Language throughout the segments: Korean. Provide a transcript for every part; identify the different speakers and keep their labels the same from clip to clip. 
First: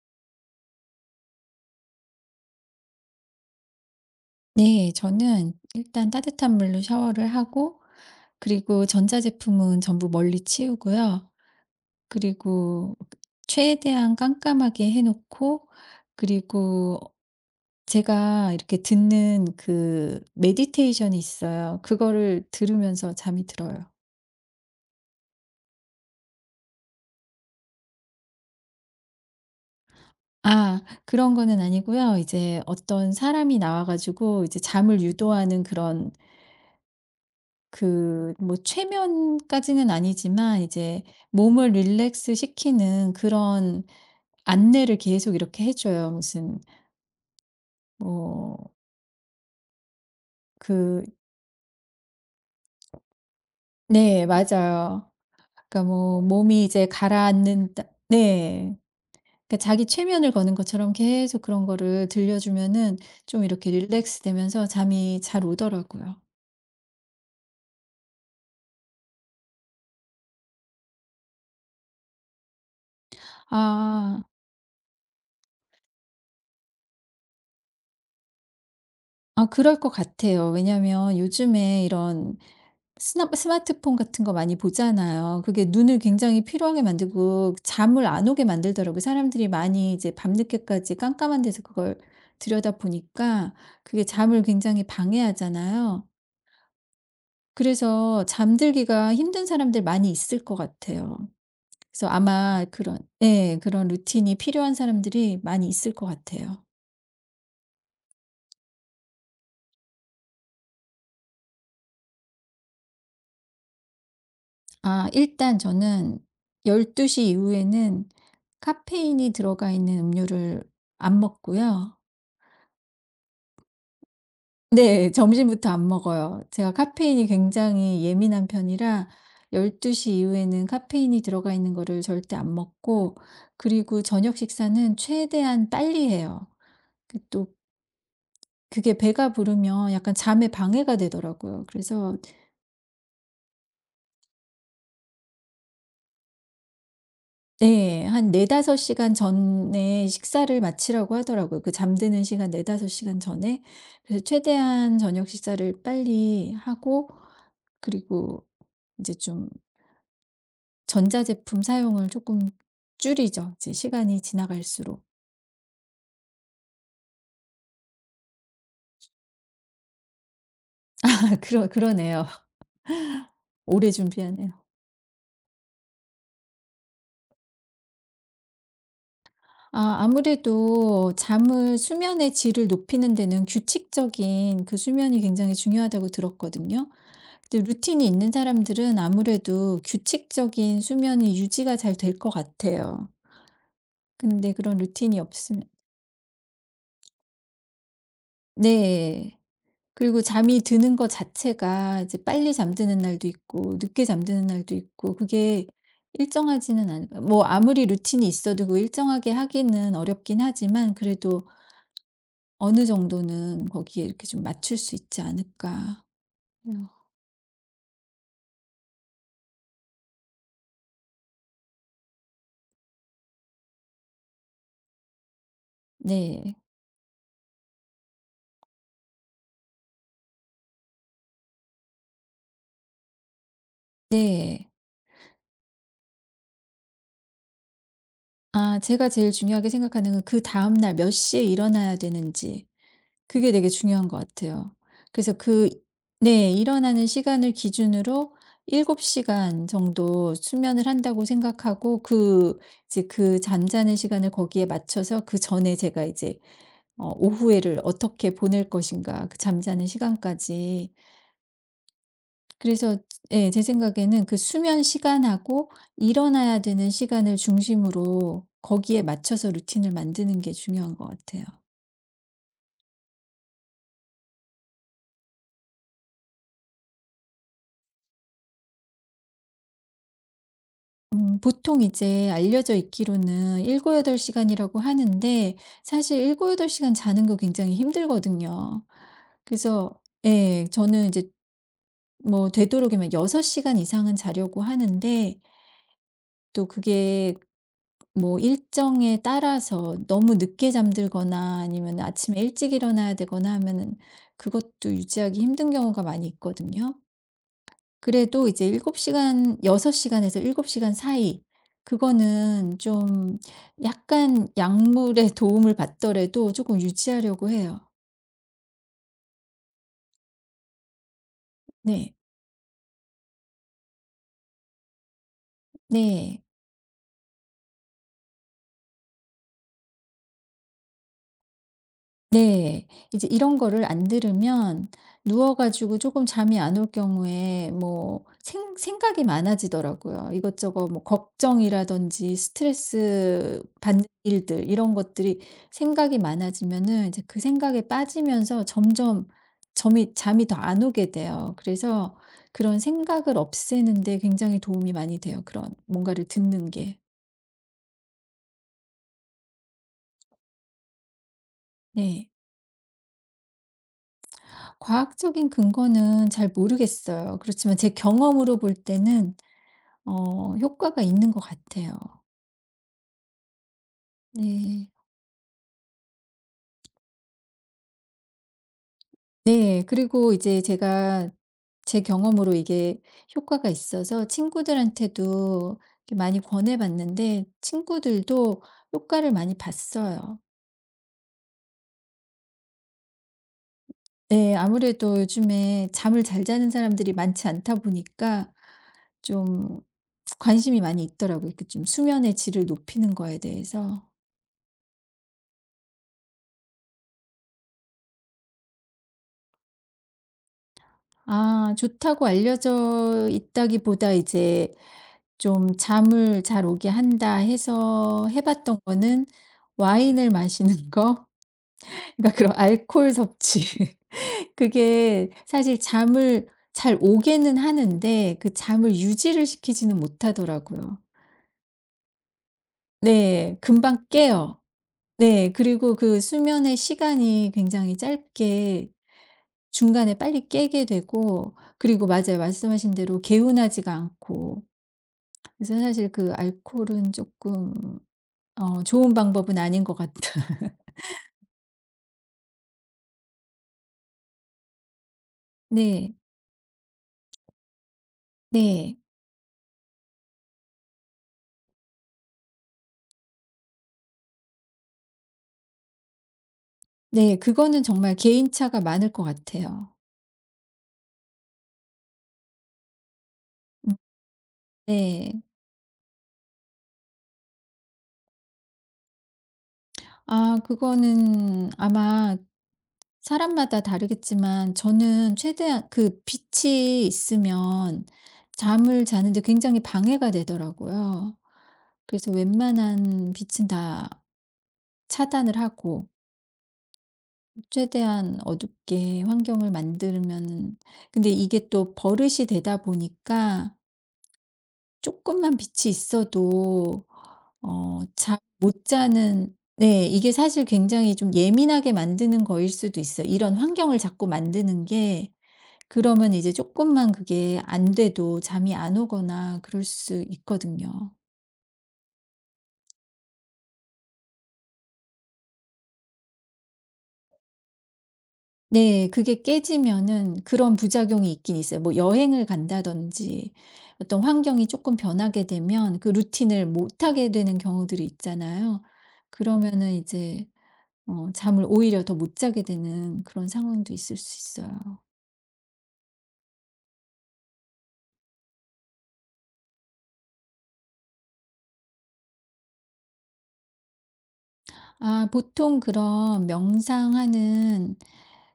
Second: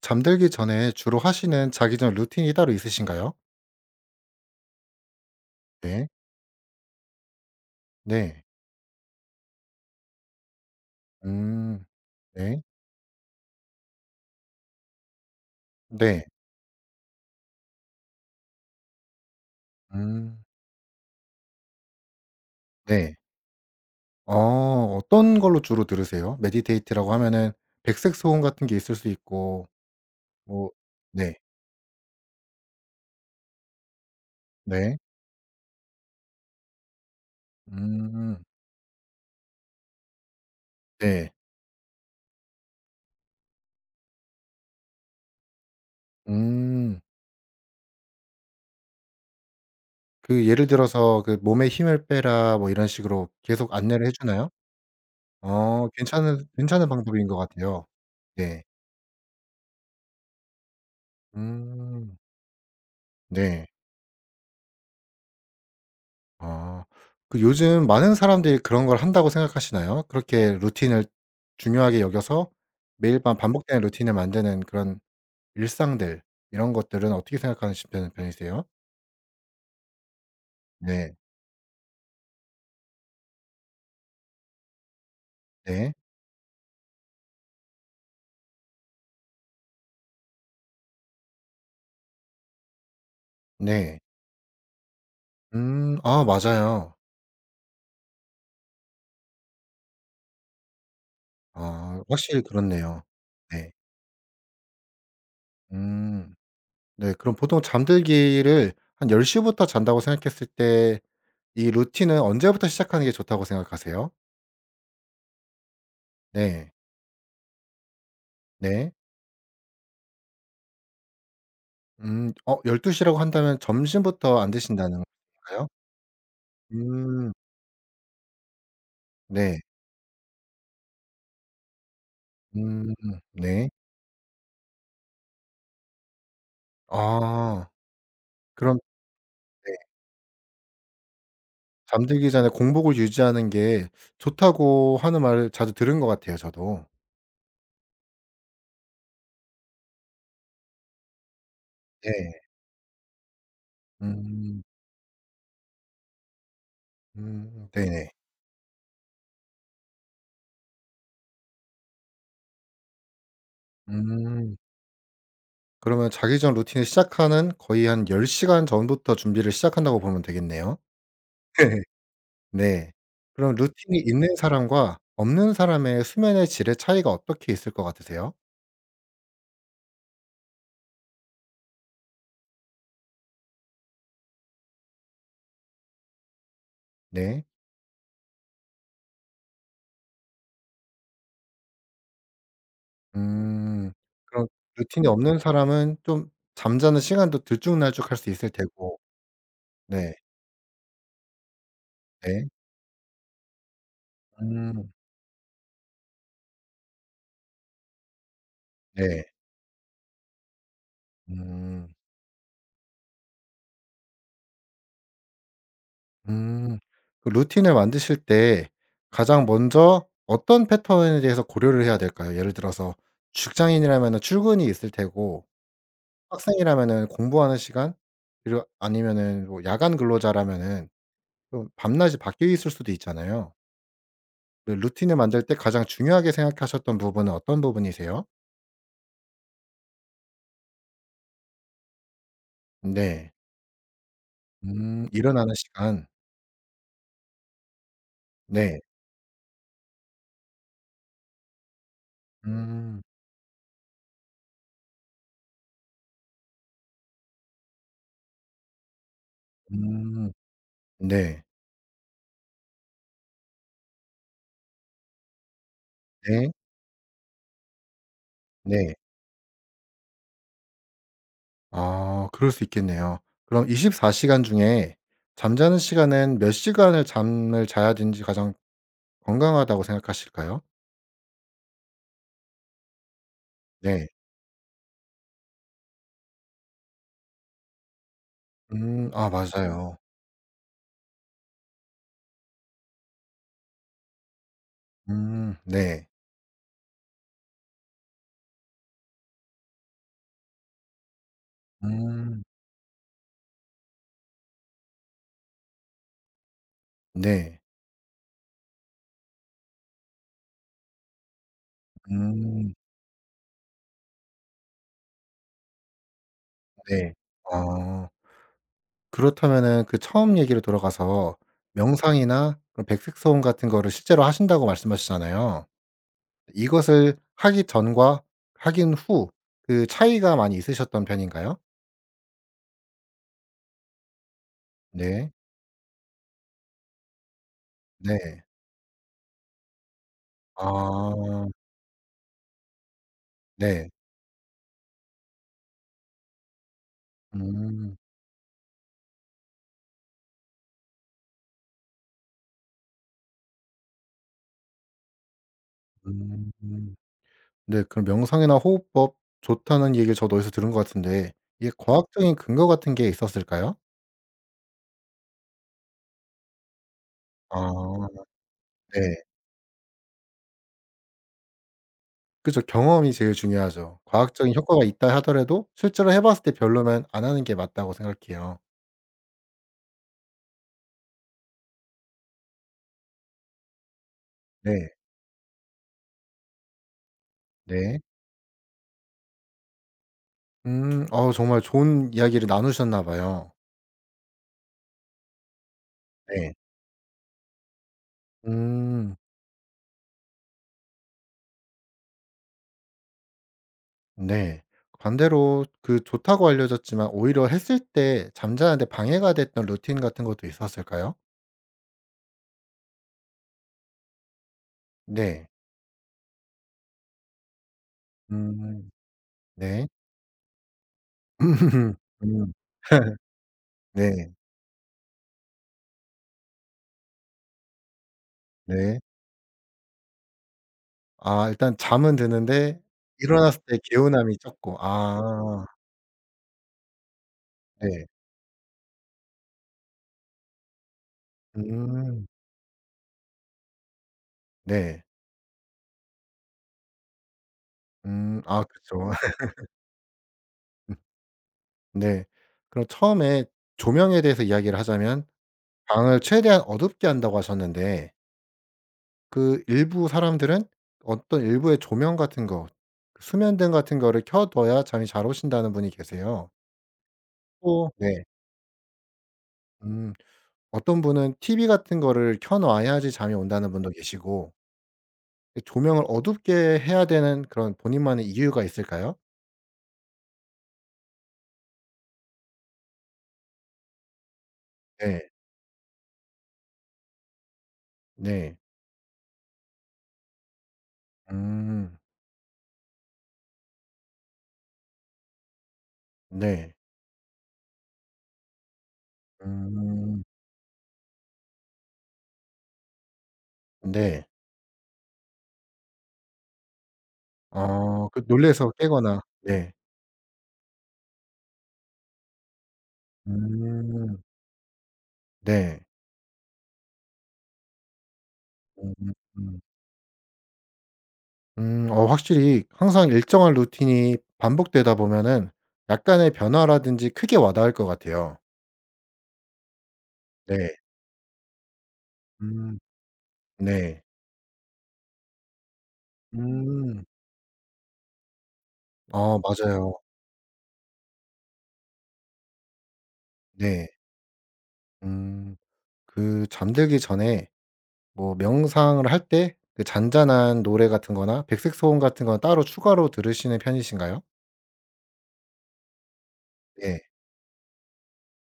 Speaker 1: 잠들기 전에 주로 하시는 자기 전 루틴이 따로 있으신가요?
Speaker 2: 네. 저는
Speaker 1: 네.
Speaker 2: 일단 따뜻한 물로 샤워를 하고
Speaker 1: 네.
Speaker 2: 그리고 전자제품은 전부 멀리 치우고요.
Speaker 1: 음. 네.
Speaker 2: 그리고 최대한 깜깜하게 해 놓고
Speaker 1: 네.
Speaker 2: 그리고 제가 이렇게 듣는 그
Speaker 1: 음.
Speaker 2: 메디테이션이 있어요. 그거를 들으면서
Speaker 1: 네.
Speaker 2: 잠이 들어요.
Speaker 1: 어 어떤 걸로 주로 들으세요? 메디테이트라고 하면은 백색 소음 같은 게 있을 수 있고 뭐.
Speaker 2: 아 그런
Speaker 1: 네.
Speaker 2: 거는 아니고요. 이제 어떤 사람이 나와 가지고 이제
Speaker 1: 네.
Speaker 2: 잠을 유도하는 그런, 그
Speaker 1: 음.
Speaker 2: 뭐 최면까지는 아니지만 이제
Speaker 1: 네.
Speaker 2: 몸을 릴렉스 시키는 그런 안내를 계속 이렇게 해 줘요. 무슨
Speaker 1: 음.
Speaker 2: 뭐
Speaker 1: 그 예를
Speaker 2: 그,
Speaker 1: 들어서 그 "몸에 힘을 빼라." 뭐 이런 식으로 계속 안내를 해
Speaker 2: 네
Speaker 1: 주나요?
Speaker 2: 맞아요. 그러니까
Speaker 1: 어
Speaker 2: 뭐
Speaker 1: 괜찮은
Speaker 2: 몸이 이제
Speaker 1: 괜찮은 방법인 것
Speaker 2: 가라앉는다,
Speaker 1: 같아요. 네.
Speaker 2: 네, 그러니까 자기 최면을 거는 것처럼 계속 그런 거를
Speaker 1: 음.
Speaker 2: 들려 주면은 좀
Speaker 1: 네.
Speaker 2: 이렇게 릴렉스 되면서 잠이 잘 오더라고요.
Speaker 1: 아. 그 요즘 많은 사람들이 그런 걸 한다고 생각하시나요? 그렇게 루틴을 중요하게 여겨서 매일 밤 반복되는 루틴을
Speaker 2: 아,
Speaker 1: 만드는 그런 일상들 이런 것들은 어떻게 생각하시는 편 편이세요?
Speaker 2: 아 그럴 것 같아요.
Speaker 1: 네.
Speaker 2: 왜냐면 요즘에 이런 스나 스마트폰 같은 거 많이 보잖아요. 그게
Speaker 1: 네.
Speaker 2: 눈을 굉장히 피로하게 만들고 잠을 안 오게 만들더라고요. 사람들이 많이 이제 밤늦게까지 깜깜한 데서 그걸 들여다보니까
Speaker 1: 네.
Speaker 2: 그게 잠을 굉장히
Speaker 1: 음.
Speaker 2: 방해하잖아요.
Speaker 1: 아 맞아요.
Speaker 2: 그래서 잠들기가 힘든 사람들 많이 있을 것 같아요.
Speaker 1: 아
Speaker 2: 그래서
Speaker 1: 확실히
Speaker 2: 아마 그런
Speaker 1: 그렇네요.
Speaker 2: 예,
Speaker 1: 네.
Speaker 2: 그런 루틴이 필요한 사람들이 많이 있을 것
Speaker 1: 음.
Speaker 2: 같아요.
Speaker 1: 네 그럼 보통 잠들기를 한 10시 시부터 잔다고 생각했을 때 이 루틴은 언제부터 시작하는 게 좋다고 생각하세요?
Speaker 2: 아 일단 저는
Speaker 1: 네.
Speaker 2: 12시 이후에는
Speaker 1: 네.
Speaker 2: 카페인이 들어가 있는 음료를 안 먹고요.
Speaker 1: 음. 어 12시 시라고 한다면 점심부터 안 드신다는
Speaker 2: 네,
Speaker 1: 건가요?
Speaker 2: 점심부터 안 먹어요. 제가 카페인이
Speaker 1: 음.
Speaker 2: 굉장히 예민한 편이라
Speaker 1: 네.
Speaker 2: 12시 이후에는 카페인이 들어가 있는 거를 절대 안
Speaker 1: 음.
Speaker 2: 먹고,
Speaker 1: 네.
Speaker 2: 그리고 저녁 식사는 최대한 빨리 해요. 그 또
Speaker 1: 아. 그럼.
Speaker 2: 그게 배가
Speaker 1: 네
Speaker 2: 부르면 약간 잠에 방해가 되더라고요. 그래서
Speaker 1: 잠들기 전에 공복을 유지하는 게 좋다고 하는 말을 자주 들은 것 같아요, 저도.
Speaker 2: 네, 한 4~5시간 전에 식사를 마치라고 하더라고요. 그 잠드는
Speaker 1: 네.
Speaker 2: 시간 4~5시간 전에. 그래서
Speaker 1: 음.
Speaker 2: 최대한 저녁 식사를 빨리 하고,
Speaker 1: 음. 네네.
Speaker 2: 그리고 이제 좀 전자제품 사용을 조금 줄이죠, 이제 시간이
Speaker 1: 음.
Speaker 2: 지나갈수록.
Speaker 1: 그러면 자기 전 루틴을 시작하는 거의 한 10시간 시간 전부터 준비를 시작한다고 보면 되겠네요.
Speaker 2: 그러네요.
Speaker 1: 네. 그럼
Speaker 2: 오래
Speaker 1: 루틴이 있는
Speaker 2: 준비하네요.
Speaker 1: 사람과 없는 사람의 수면의 질의 차이가 어떻게 있을 것 같으세요?
Speaker 2: 아 아무래도 잠을, 수면의 질을 높이는 데는 규칙적인 그 수면이 굉장히 중요하다고 들었거든요.
Speaker 1: 네.
Speaker 2: 근데 루틴이 있는 사람들은 아무래도 규칙적인 수면이 유지가 잘 될 것 같아요.
Speaker 1: 음. 그런
Speaker 2: 근데 그런
Speaker 1: 루틴이
Speaker 2: 루틴이
Speaker 1: 없는
Speaker 2: 없으면,
Speaker 1: 사람은 좀 잠자는 시간도 들쭉날쭉할 수 있을 테고.
Speaker 2: 네.
Speaker 1: 네.
Speaker 2: 그리고 잠이 드는 것 자체가 이제
Speaker 1: 네.
Speaker 2: 빨리 잠드는 날도 있고 늦게 잠드는 날도
Speaker 1: 음.
Speaker 2: 있고 그게 일정하지는 않, 뭐 아무리 루틴이 있어도 그
Speaker 1: 네.
Speaker 2: 일정하게 하기는 어렵긴 하지만 그래도
Speaker 1: 음.
Speaker 2: 어느 정도는 거기에 이렇게 좀 맞출 수 있지 않을까.
Speaker 1: 음.
Speaker 2: 음.
Speaker 1: 그 루틴을 만드실 때 가장 먼저 어떤 패턴에 대해서 고려를 해야 될까요? 예를 들어서 직장인이라면은 출근이 있을 테고,
Speaker 2: 네.
Speaker 1: 학생이라면은 공부하는 시간, 그리고 아니면은 뭐 야간 근로자라면은 좀 밤낮이 바뀌어 있을 수도 있잖아요.
Speaker 2: 네.
Speaker 1: 그 루틴을 만들 때 가장 중요하게 생각하셨던 부분은 어떤 부분이세요?
Speaker 2: 아 제가 제일 중요하게 생각하는 건 그다음 날 몇 시에 일어나야 되는지,
Speaker 1: 네.
Speaker 2: 그게 되게 중요한 것 같아요. 그래서
Speaker 1: 일어나는
Speaker 2: 그,
Speaker 1: 시간.
Speaker 2: 네 일어나는 시간을 기준으로
Speaker 1: 네.
Speaker 2: 7시간 시간 정도 수면을 한다고 생각하고, 그
Speaker 1: 음.
Speaker 2: 이제 그 잠자는 시간을 거기에 맞춰서 그전에 제가 이제 어 오후에를 어떻게 보낼 것인가 그 잠자는
Speaker 1: 음.
Speaker 2: 시간까지.
Speaker 1: 네.
Speaker 2: 그래서 예 제 생각에는 그 수면 시간하고
Speaker 1: 네.
Speaker 2: 일어나야 되는 시간을 중심으로
Speaker 1: 네.
Speaker 2: 거기에 맞춰서 루틴을 만드는 게 중요한 것 같아요.
Speaker 1: 아 그럴 수 있겠네요. 그럼 24시간 시간 중에 잠자는 시간은 몇 시간을 잠을 자야 되는지 가장 건강하다고 생각하실까요?
Speaker 2: 보통 이제 알려져 있기로는 일곱,
Speaker 1: 네.
Speaker 2: 여덟 시간이라고 하는데 사실 7, 8시간 자는 거 굉장히 힘들거든요.
Speaker 1: 아
Speaker 2: 그래서
Speaker 1: 맞아요.
Speaker 2: 예 저는 이제 뭐 되도록이면 6시간 이상은 자려고 하는데
Speaker 1: 네.
Speaker 2: 또 그게 뭐 일정에 따라서 너무 늦게 잠들거나 아니면 아침에
Speaker 1: 음
Speaker 2: 일찍 일어나야 되거나 하면은 그것도 유지하기 힘든 경우가 많이 있거든요.
Speaker 1: 네.
Speaker 2: 그래도 이제 7시간, 6시간 시간에서 7시간 시간 사이,
Speaker 1: 음
Speaker 2: 그거는 좀 약간 약물의 도움을 받더라도 조금
Speaker 1: 네.
Speaker 2: 유지하려고 해요.
Speaker 1: 아 그렇다면은 그 처음 얘기로 돌아가서
Speaker 2: 네.
Speaker 1: 명상이나 그런 백색소음 같은 거를 실제로 하신다고 말씀하시잖아요.
Speaker 2: 네.
Speaker 1: 이것을 하기 전과 하긴 후 그 차이가 많이 있으셨던 편인가요?
Speaker 2: 네. 이제 이런 거를 안 들으면
Speaker 1: 네.
Speaker 2: 누워 가지고 조금 잠이 안 올 경우에 뭐
Speaker 1: 네.
Speaker 2: 생 생각이 많아지더라고요. 이것저것 뭐
Speaker 1: 아
Speaker 2: 걱정이라든지 스트레스
Speaker 1: 네.
Speaker 2: 받는 일들 이런 것들이, 생각이 많아지면은 이제 그 생각에
Speaker 1: 음.
Speaker 2: 빠지면서 점점 점이 잠이 더 안 오게 돼요. 그래서 그런 생각을 없애는 데 굉장히 도움이 많이 돼요, 그런 뭔가를 듣는
Speaker 1: 음.
Speaker 2: 게.
Speaker 1: 네 그럼 명상이나 호흡법 좋다는 얘기를 저도 어디서 들은 것 같은데 이게
Speaker 2: 네.
Speaker 1: 과학적인 근거 같은 게 있었을까요?
Speaker 2: 과학적인 근거는 잘 모르겠어요. 그렇지만 제
Speaker 1: 아
Speaker 2: 경험으로 볼
Speaker 1: 네.
Speaker 2: 때는 어 효과가 있는 것 같아요.
Speaker 1: 그죠. 경험이 제일 중요하죠. 과학적인 효과가
Speaker 2: 네.
Speaker 1: 있다 하더라도 실제로 해 봤을 때 별로면 안 하는 게 맞다고 생각해요.
Speaker 2: 네. 그리고 이제 제가 제 경험으로 이게 효과가 있어서
Speaker 1: 네.
Speaker 2: 친구들한테도 이렇게 많이 권해 봤는데
Speaker 1: 네.
Speaker 2: 친구들도 효과를 많이 봤어요.
Speaker 1: 음. 어 정말 좋은 이야기를 나누셨나 봐요.
Speaker 2: 네. 아무래도 요즘에 잠을 잘
Speaker 1: 네.
Speaker 2: 자는 사람들이 많지 않다 보니까
Speaker 1: 음.
Speaker 2: 좀 관심이 많이 있더라고요, 이렇게 좀 수면의 질을 높이는 거에 대해서.
Speaker 1: 네. 반대로 그 좋다고 알려졌지만 오히려 했을 때 잠자는 데 방해가 됐던 루틴 같은 것도 있었을까요?
Speaker 2: 아 좋다고 알려져 있다기보다 이제
Speaker 1: 네.
Speaker 2: 좀 잠을 잘 오게 한다 해서 해 봤던
Speaker 1: 음.
Speaker 2: 거는
Speaker 1: 네.
Speaker 2: 와인을 마시는 거. 그러니까
Speaker 1: 음.
Speaker 2: 그런 알코올 섭취.
Speaker 1: 네.
Speaker 2: 그게 사실 잠을 잘 오게는 하는데 그 잠을
Speaker 1: 네.
Speaker 2: 유지를 시키지는 못하더라고요.
Speaker 1: 아 일단 잠은 드는데
Speaker 2: 네,
Speaker 1: 일어났을 때
Speaker 2: 금방
Speaker 1: 개운함이
Speaker 2: 깨요.
Speaker 1: 적고.
Speaker 2: 네.
Speaker 1: 아.
Speaker 2: 그리고 그 수면의 시간이 굉장히
Speaker 1: 네.
Speaker 2: 짧게, 중간에 빨리 깨게 되고 그리고
Speaker 1: 음.
Speaker 2: 맞아요. 말씀하신 대로 개운하지가 않고,
Speaker 1: 네.
Speaker 2: 그래서 사실 그 알코올은 조금
Speaker 1: 음. 아
Speaker 2: 어
Speaker 1: 그쵸.
Speaker 2: 좋은 방법은 아닌 것 같다.
Speaker 1: 네. 그럼 처음에 조명에 대해서 이야기를 하자면
Speaker 2: 네.
Speaker 1: 방을 최대한 어둡게 한다고 하셨는데
Speaker 2: 네.
Speaker 1: 그 일부 사람들은 어떤 일부의 조명 같은 거 그 수면등 같은 거를 켜 둬야 잠이 잘 오신다는 분이 계세요.
Speaker 2: 네, 그거는
Speaker 1: 어.
Speaker 2: 정말
Speaker 1: 네.
Speaker 2: 개인차가 많을 것 같아요.
Speaker 1: 음. 어떤 분은 TV 같은 거를 켜 놔야지 잠이 온다는 분도
Speaker 2: 음.
Speaker 1: 계시고
Speaker 2: 네.
Speaker 1: 이 조명을 어둡게 해야 되는 그런 본인만의 이유가 있을까요?
Speaker 2: 아 그거는 아마 사람마다 다르겠지만
Speaker 1: 네.
Speaker 2: 저는 최대한 그 빛이 있으면
Speaker 1: 네.
Speaker 2: 잠을 자는데 굉장히 방해가 되더라고요.
Speaker 1: 음.
Speaker 2: 그래서 웬만한 빛은 다 차단을 하고
Speaker 1: 네.
Speaker 2: 최대한 어둡게 환경을 만들
Speaker 1: 음.
Speaker 2: 면 근데 이게 또 버릇이 되다 보니까
Speaker 1: 네.
Speaker 2: 조금만 빛이 있어도 어
Speaker 1: 어 그
Speaker 2: 잠
Speaker 1: 놀라서
Speaker 2: 못
Speaker 1: 깨거나
Speaker 2: 자는,
Speaker 1: 네.
Speaker 2: 네 이게 사실 굉장히 좀 예민하게 만드는 거일 수도 있어요, 이런 환경을
Speaker 1: 음.
Speaker 2: 자꾸 만드는 게.
Speaker 1: 네.
Speaker 2: 그러면 이제 조금만 그게 안 돼도 잠이
Speaker 1: 음.
Speaker 2: 안 오거나
Speaker 1: 음.
Speaker 2: 그럴 수 있거든요.
Speaker 1: 어 확실히 항상 일정한 루틴이 반복되다 보면은 약간의 변화라든지 크게 와닿을 것 같아요.
Speaker 2: 네, 그게 깨지면은 그런
Speaker 1: 네.
Speaker 2: 부작용이 있긴 있어요. 뭐 여행을
Speaker 1: 음
Speaker 2: 간다든지
Speaker 1: 네.
Speaker 2: 어떤 환경이 조금 변하게 되면 그 루틴을
Speaker 1: 음.
Speaker 2: 못하게 되는 경우들이 있잖아요.
Speaker 1: 어
Speaker 2: 그러면은
Speaker 1: 맞아요.
Speaker 2: 이제 어 잠을 오히려 더 못 자게 되는 그런
Speaker 1: 네.
Speaker 2: 상황도 있을 수 있어요.
Speaker 1: 음 그 잠들기 전에 뭐 명상을 할 때 그 잔잔한 노래 같은 거나 백색 소음 같은 건 따로 추가로 들으시는 편이신가요?
Speaker 2: 아 보통 그런
Speaker 1: 네.
Speaker 2: 명상하는,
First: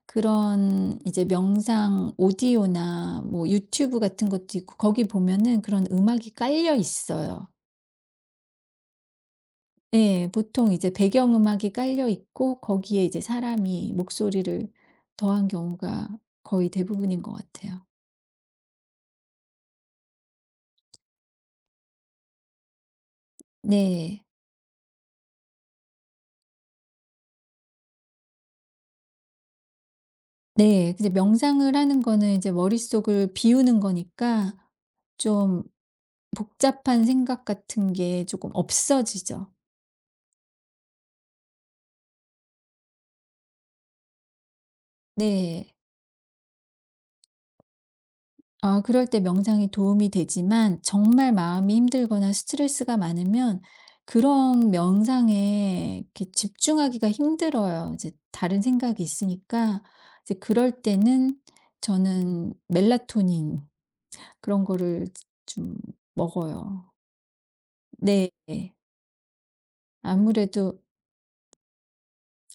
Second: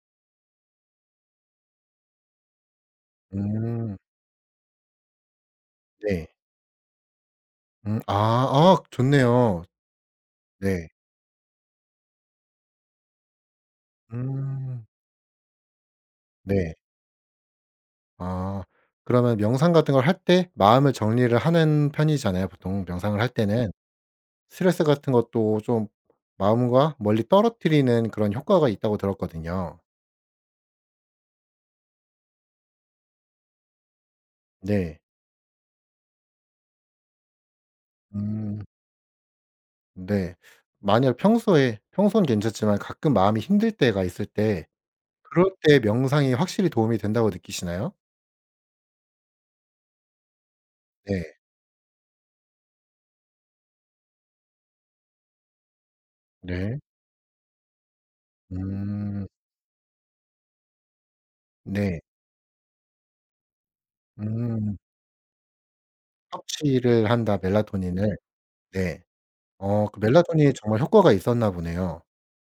Speaker 2: 그런 이제 명상 오디오나 뭐
Speaker 1: 음
Speaker 2: 유튜브 같은 것도 있고 거기 보면은 그런
Speaker 1: 네.
Speaker 2: 음악이 깔려 있어요.
Speaker 1: 아 아 좋네요.
Speaker 2: 네. 보통
Speaker 1: 네.
Speaker 2: 이제 배경 음악이 깔려 있고 거기에 이제 사람이 목소리를
Speaker 1: 음
Speaker 2: 더한 경우가 거의
Speaker 1: 네.
Speaker 2: 대부분인 것 같아요.
Speaker 1: 아. 그러면 명상 같은 걸 할 때 마음을 정리를 하는 편이잖아요. 보통 명상을 할 네. 때는
Speaker 2: 네.
Speaker 1: 스트레스 같은 것도 좀 마음과 멀리 떨어뜨리는 그런 효과가 있다고 들었거든요.
Speaker 2: 네. 근데 명상을 하는 거는 이제 머릿속을 비우는 거니까
Speaker 1: 네.
Speaker 2: 좀 복잡한 생각 같은 게 조금
Speaker 1: 음
Speaker 2: 없어지죠.
Speaker 1: 네. 만약 평소에 평소는 괜찮지만 가끔 마음이 힘들 때가 있을 때 그럴
Speaker 2: 네.
Speaker 1: 때 명상이 확실히 도움이 된다고 느끼시나요?
Speaker 2: 아 그럴 때 명상이 도움이 되지만 정말
Speaker 1: 네.
Speaker 2: 마음이 힘들거나 스트레스가 많으면 그런 명상에 이렇게
Speaker 1: 네.
Speaker 2: 집중하기가 힘들어요, 이제 다른 생각이
Speaker 1: 음.
Speaker 2: 있으니까. 이제 그럴 때는
Speaker 1: 네.
Speaker 2: 저는 멜라토닌 그런
Speaker 1: 음.
Speaker 2: 거를 좀 먹어요.
Speaker 1: 섭취를 한다 멜라토닌을.
Speaker 2: 네.
Speaker 1: 네. 어 그 멜라토닌이
Speaker 2: 아무래도
Speaker 1: 정말 효과가 있었나 보네요.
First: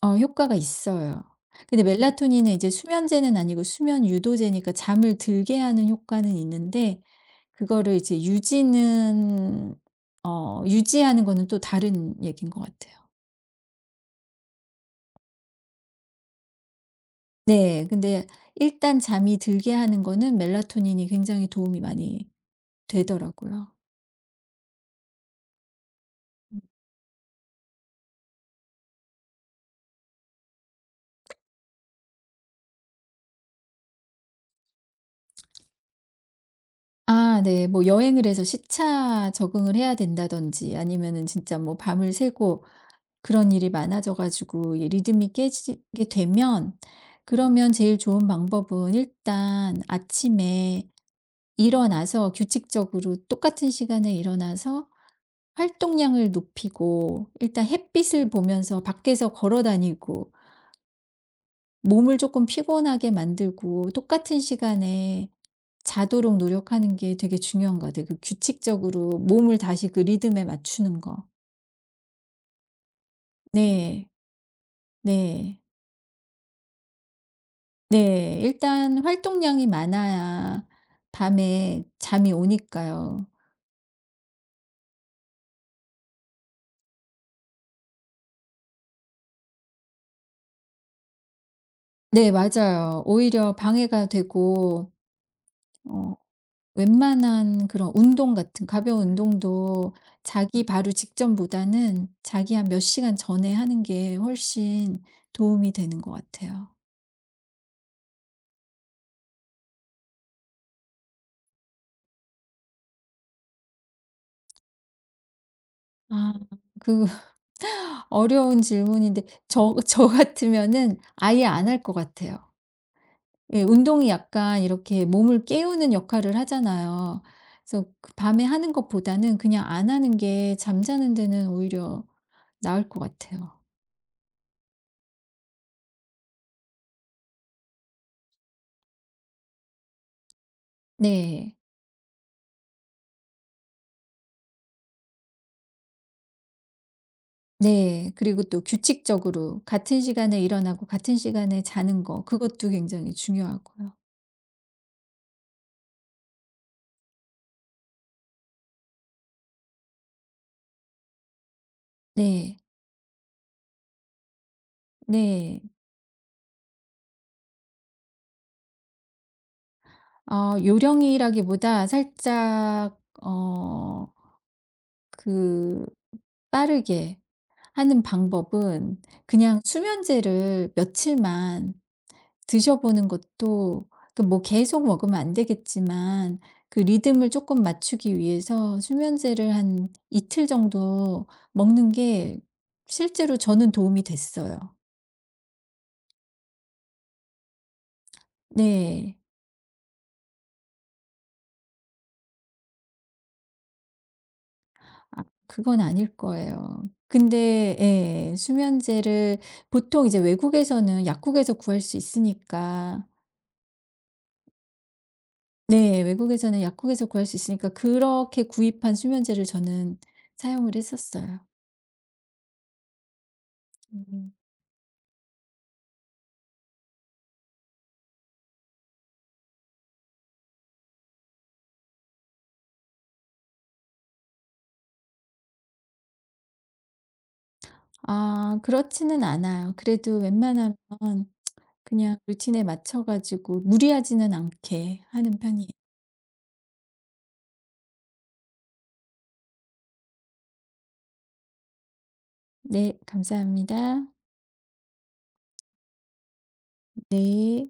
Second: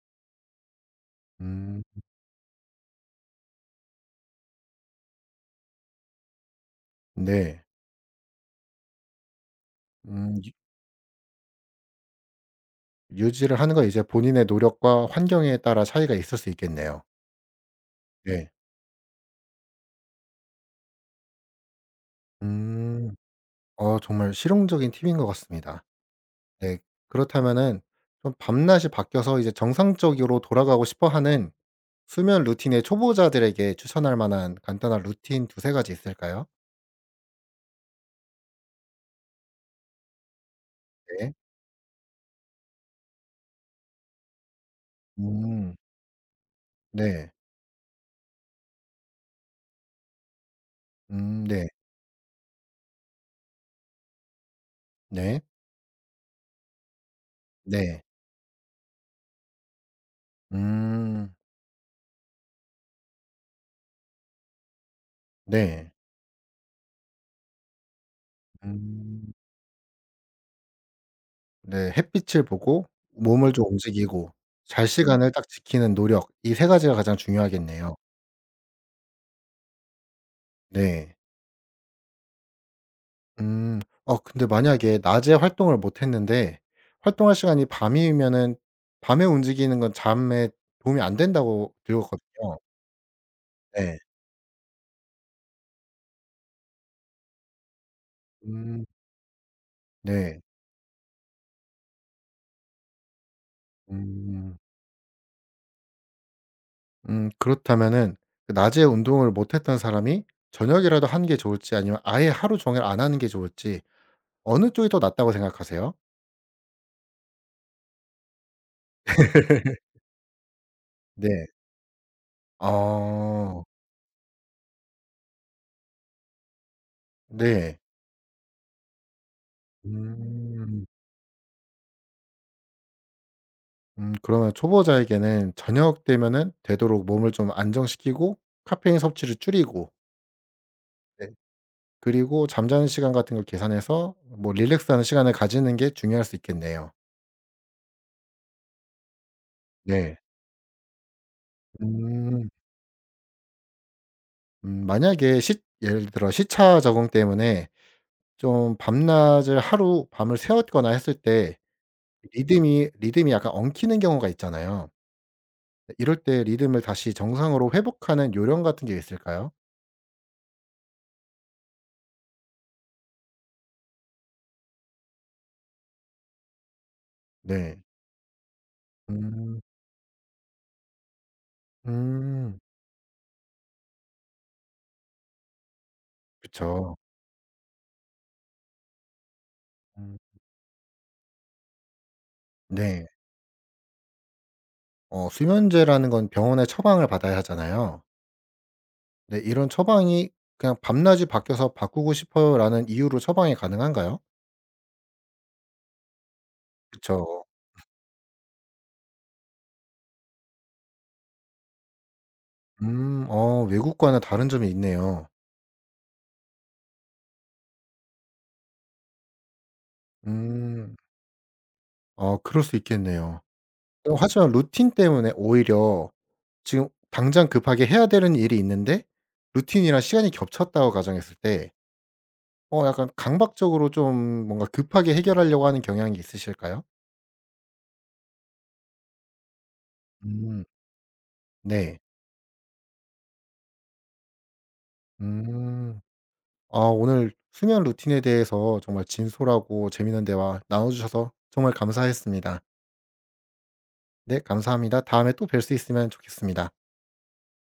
Speaker 2: 어 효과가 있어요. 근데
Speaker 1: 음
Speaker 2: 멜라토닌은 이제 수면제는 아니고 수면 유도제니까 잠을 들게 하는 효과는 있는데
Speaker 1: 네.
Speaker 2: 그거를 이제 유지는,
Speaker 1: 유
Speaker 2: 어 유지하는 거는 또 다른 얘기인 것 같아요.
Speaker 1: 유지를 하는 건 이제 본인의 노력과 환경에 따라 차이가 있을 수 있겠네요.
Speaker 2: 네. 근데
Speaker 1: 네.
Speaker 2: 일단 잠이 들게 하는 거는 멜라토닌이 굉장히 도움이 많이
Speaker 1: 음.
Speaker 2: 되더라고요.
Speaker 1: 어 정말 실용적인 팁인 것 같습니다. 네. 그렇다면은 좀 밤낮이 바뀌어서 이제 정상적으로 돌아가고 싶어 하는 수면 루틴의 초보자들에게 추천할 만한 간단한 루틴 두세 가지 있을까요?
Speaker 2: 아 네. 뭐 여행을 해서 시차 적응을 해야 된다든지 아니면은
Speaker 1: 네.
Speaker 2: 진짜 뭐 밤을 새고 그런 일이 많아져 가지고 이 리듬이
Speaker 1: 음.
Speaker 2: 깨지게 되면,
Speaker 1: 네.
Speaker 2: 그러면 제일 좋은 방법은 일단 아침에
Speaker 1: 네.
Speaker 2: 일어나서 규칙적으로 똑같은 시간에 일어나서
Speaker 1: 네.
Speaker 2: 활동량을 높이고, 일단
Speaker 1: 네.
Speaker 2: 햇빛을 보면서 밖에서 걸어 다니고
Speaker 1: 음.
Speaker 2: 몸을 조금 피곤하게 만들고 똑같은 시간에
Speaker 1: 네.
Speaker 2: 자도록 노력하는 게 되게 중요한 것 같아요. 그 규칙적으로
Speaker 1: 음.
Speaker 2: 몸을 다시 그 리듬에 맞추는 거.
Speaker 1: 네. 햇빛을 보고 몸을 좀
Speaker 2: 네.
Speaker 1: 움직이고 잘 시간을 딱
Speaker 2: 네.
Speaker 1: 지키는 노력, 이 세 가지가 가장 중요하겠네요.
Speaker 2: 네, 일단 활동량이 많아야
Speaker 1: 네.
Speaker 2: 밤에 잠이 오니까요.
Speaker 1: 음. 어 근데 만약에 낮에 활동을 못 했는데 활동할 시간이 밤이면은 밤에 움직이는 건 잠에 도움이 안 된다고 들었거든요.
Speaker 2: 네 맞아요. 오히려
Speaker 1: 네.
Speaker 2: 방해가 되고, 어 웬만한 그런 운동 같은,
Speaker 1: 음.
Speaker 2: 가벼운 운동도
Speaker 1: 네.
Speaker 2: 자기 바로 직전보다는 자기 한 몇 시간 전에 하는 게
Speaker 1: 음.
Speaker 2: 훨씬 도움이 되는 것 같아요.
Speaker 1: 그렇다면은 그 낮에 운동을 못 했던 사람이 저녁이라도 하는 게 좋을지 아니면 아예 하루 종일 안 하는 게 좋을지 어느 쪽이 더 낫다고 생각하세요?
Speaker 2: 아, 그 어려운 질문인데 저 같으면은 아예
Speaker 1: 네.
Speaker 2: 안 할 것 같아요. 예
Speaker 1: 아
Speaker 2: 운동이 약간 이렇게 몸을 깨우는 역할을 하잖아요.
Speaker 1: 네.
Speaker 2: 그래서 그 밤에 하는 것보다는 그냥 안 하는 게
Speaker 1: 음.
Speaker 2: 잠자는 데는 오히려 나을 것 같아요.
Speaker 1: 그러면 초보자에게는 저녁 되면은 되도록 몸을 좀 안정시키고 카페인 섭취를 줄이고 네.
Speaker 2: 네.
Speaker 1: 그리고 잠자는 시간 같은 걸 계산해서 뭐 릴렉스하는 시간을 가지는 게 중요할 수 있겠네요.
Speaker 2: 네, 그리고 또 규칙적으로 같은
Speaker 1: 네.
Speaker 2: 시간에 일어나고 같은 시간에 자는 거
Speaker 1: 음.
Speaker 2: 그것도 굉장히 중요하고요.
Speaker 1: 만약에 시 예를 들어 시차 적응 때문에 좀 밤낮을 하루 밤을 새웠거나 했을 때
Speaker 2: 네.
Speaker 1: 리듬이 약간 엉키는 경우가 있잖아요.
Speaker 2: 네.
Speaker 1: 이럴 때 리듬을 다시 정상으로 회복하는 요령 같은 게 있을까요?
Speaker 2: 어 요령이라기보다 살짝 어, 그 빠르게
Speaker 1: 네.
Speaker 2: 하는 방법은 그냥
Speaker 1: 음.
Speaker 2: 수면제를 며칠만
Speaker 1: 음.
Speaker 2: 드셔보는 것도, 그 뭐 계속 먹으면 안 되겠지만 그
Speaker 1: 그쵸.
Speaker 2: 리듬을 조금 맞추기 위해서 수면제를 한
Speaker 1: 음.
Speaker 2: 이틀 정도 먹는 게,
Speaker 1: 네.
Speaker 2: 실제로 저는 도움이 됐어요.
Speaker 1: 어 수면제라는 건 병원에 처방을 받아야 하잖아요.
Speaker 2: 네.
Speaker 1: 네 이런 처방이 그냥 '밤낮이 바뀌어서 바꾸고 싶어요.'라는 이유로 처방이 가능한가요?
Speaker 2: 아 그건 아닐 거예요.
Speaker 1: 그쵸.
Speaker 2: 근데 예 수면제를 보통 이제 외국에서는 약국에서 구할 수 있으니까,
Speaker 1: 음. 어 외국과는 다른 점이 있네요.
Speaker 2: 네 외국에서는 약국에서 구할 수 있으니까 그렇게 구입한 수면제를 저는 사용을
Speaker 1: 음.
Speaker 2: 했었어요.
Speaker 1: 어 그럴 수 있겠네요. 어
Speaker 2: 음.
Speaker 1: 하지만 루틴 때문에 오히려 지금 당장 급하게 해야 되는 일이 있는데 루틴이랑 시간이 겹쳤다고 가정했을 때 어 약간 강박적으로 좀 뭔가 급하게 해결하려고 하는 경향이 있으실까요?
Speaker 2: 아 그렇지는 않아요. 그래도
Speaker 1: 음
Speaker 2: 웬만하면
Speaker 1: 네.
Speaker 2: 그냥 루틴에 맞춰 가지고 무리하지는 않게 하는 편이에요.
Speaker 1: 음. 아 오늘 수면 루틴에 대해서 정말 진솔하고 재미있는 대화 나눠 주셔서 정말 감사했습니다.
Speaker 2: 네 감사합니다.
Speaker 1: 네 감사합니다. 다음에 또 뵐 수 있으면 좋겠습니다. 네.
Speaker 2: 네.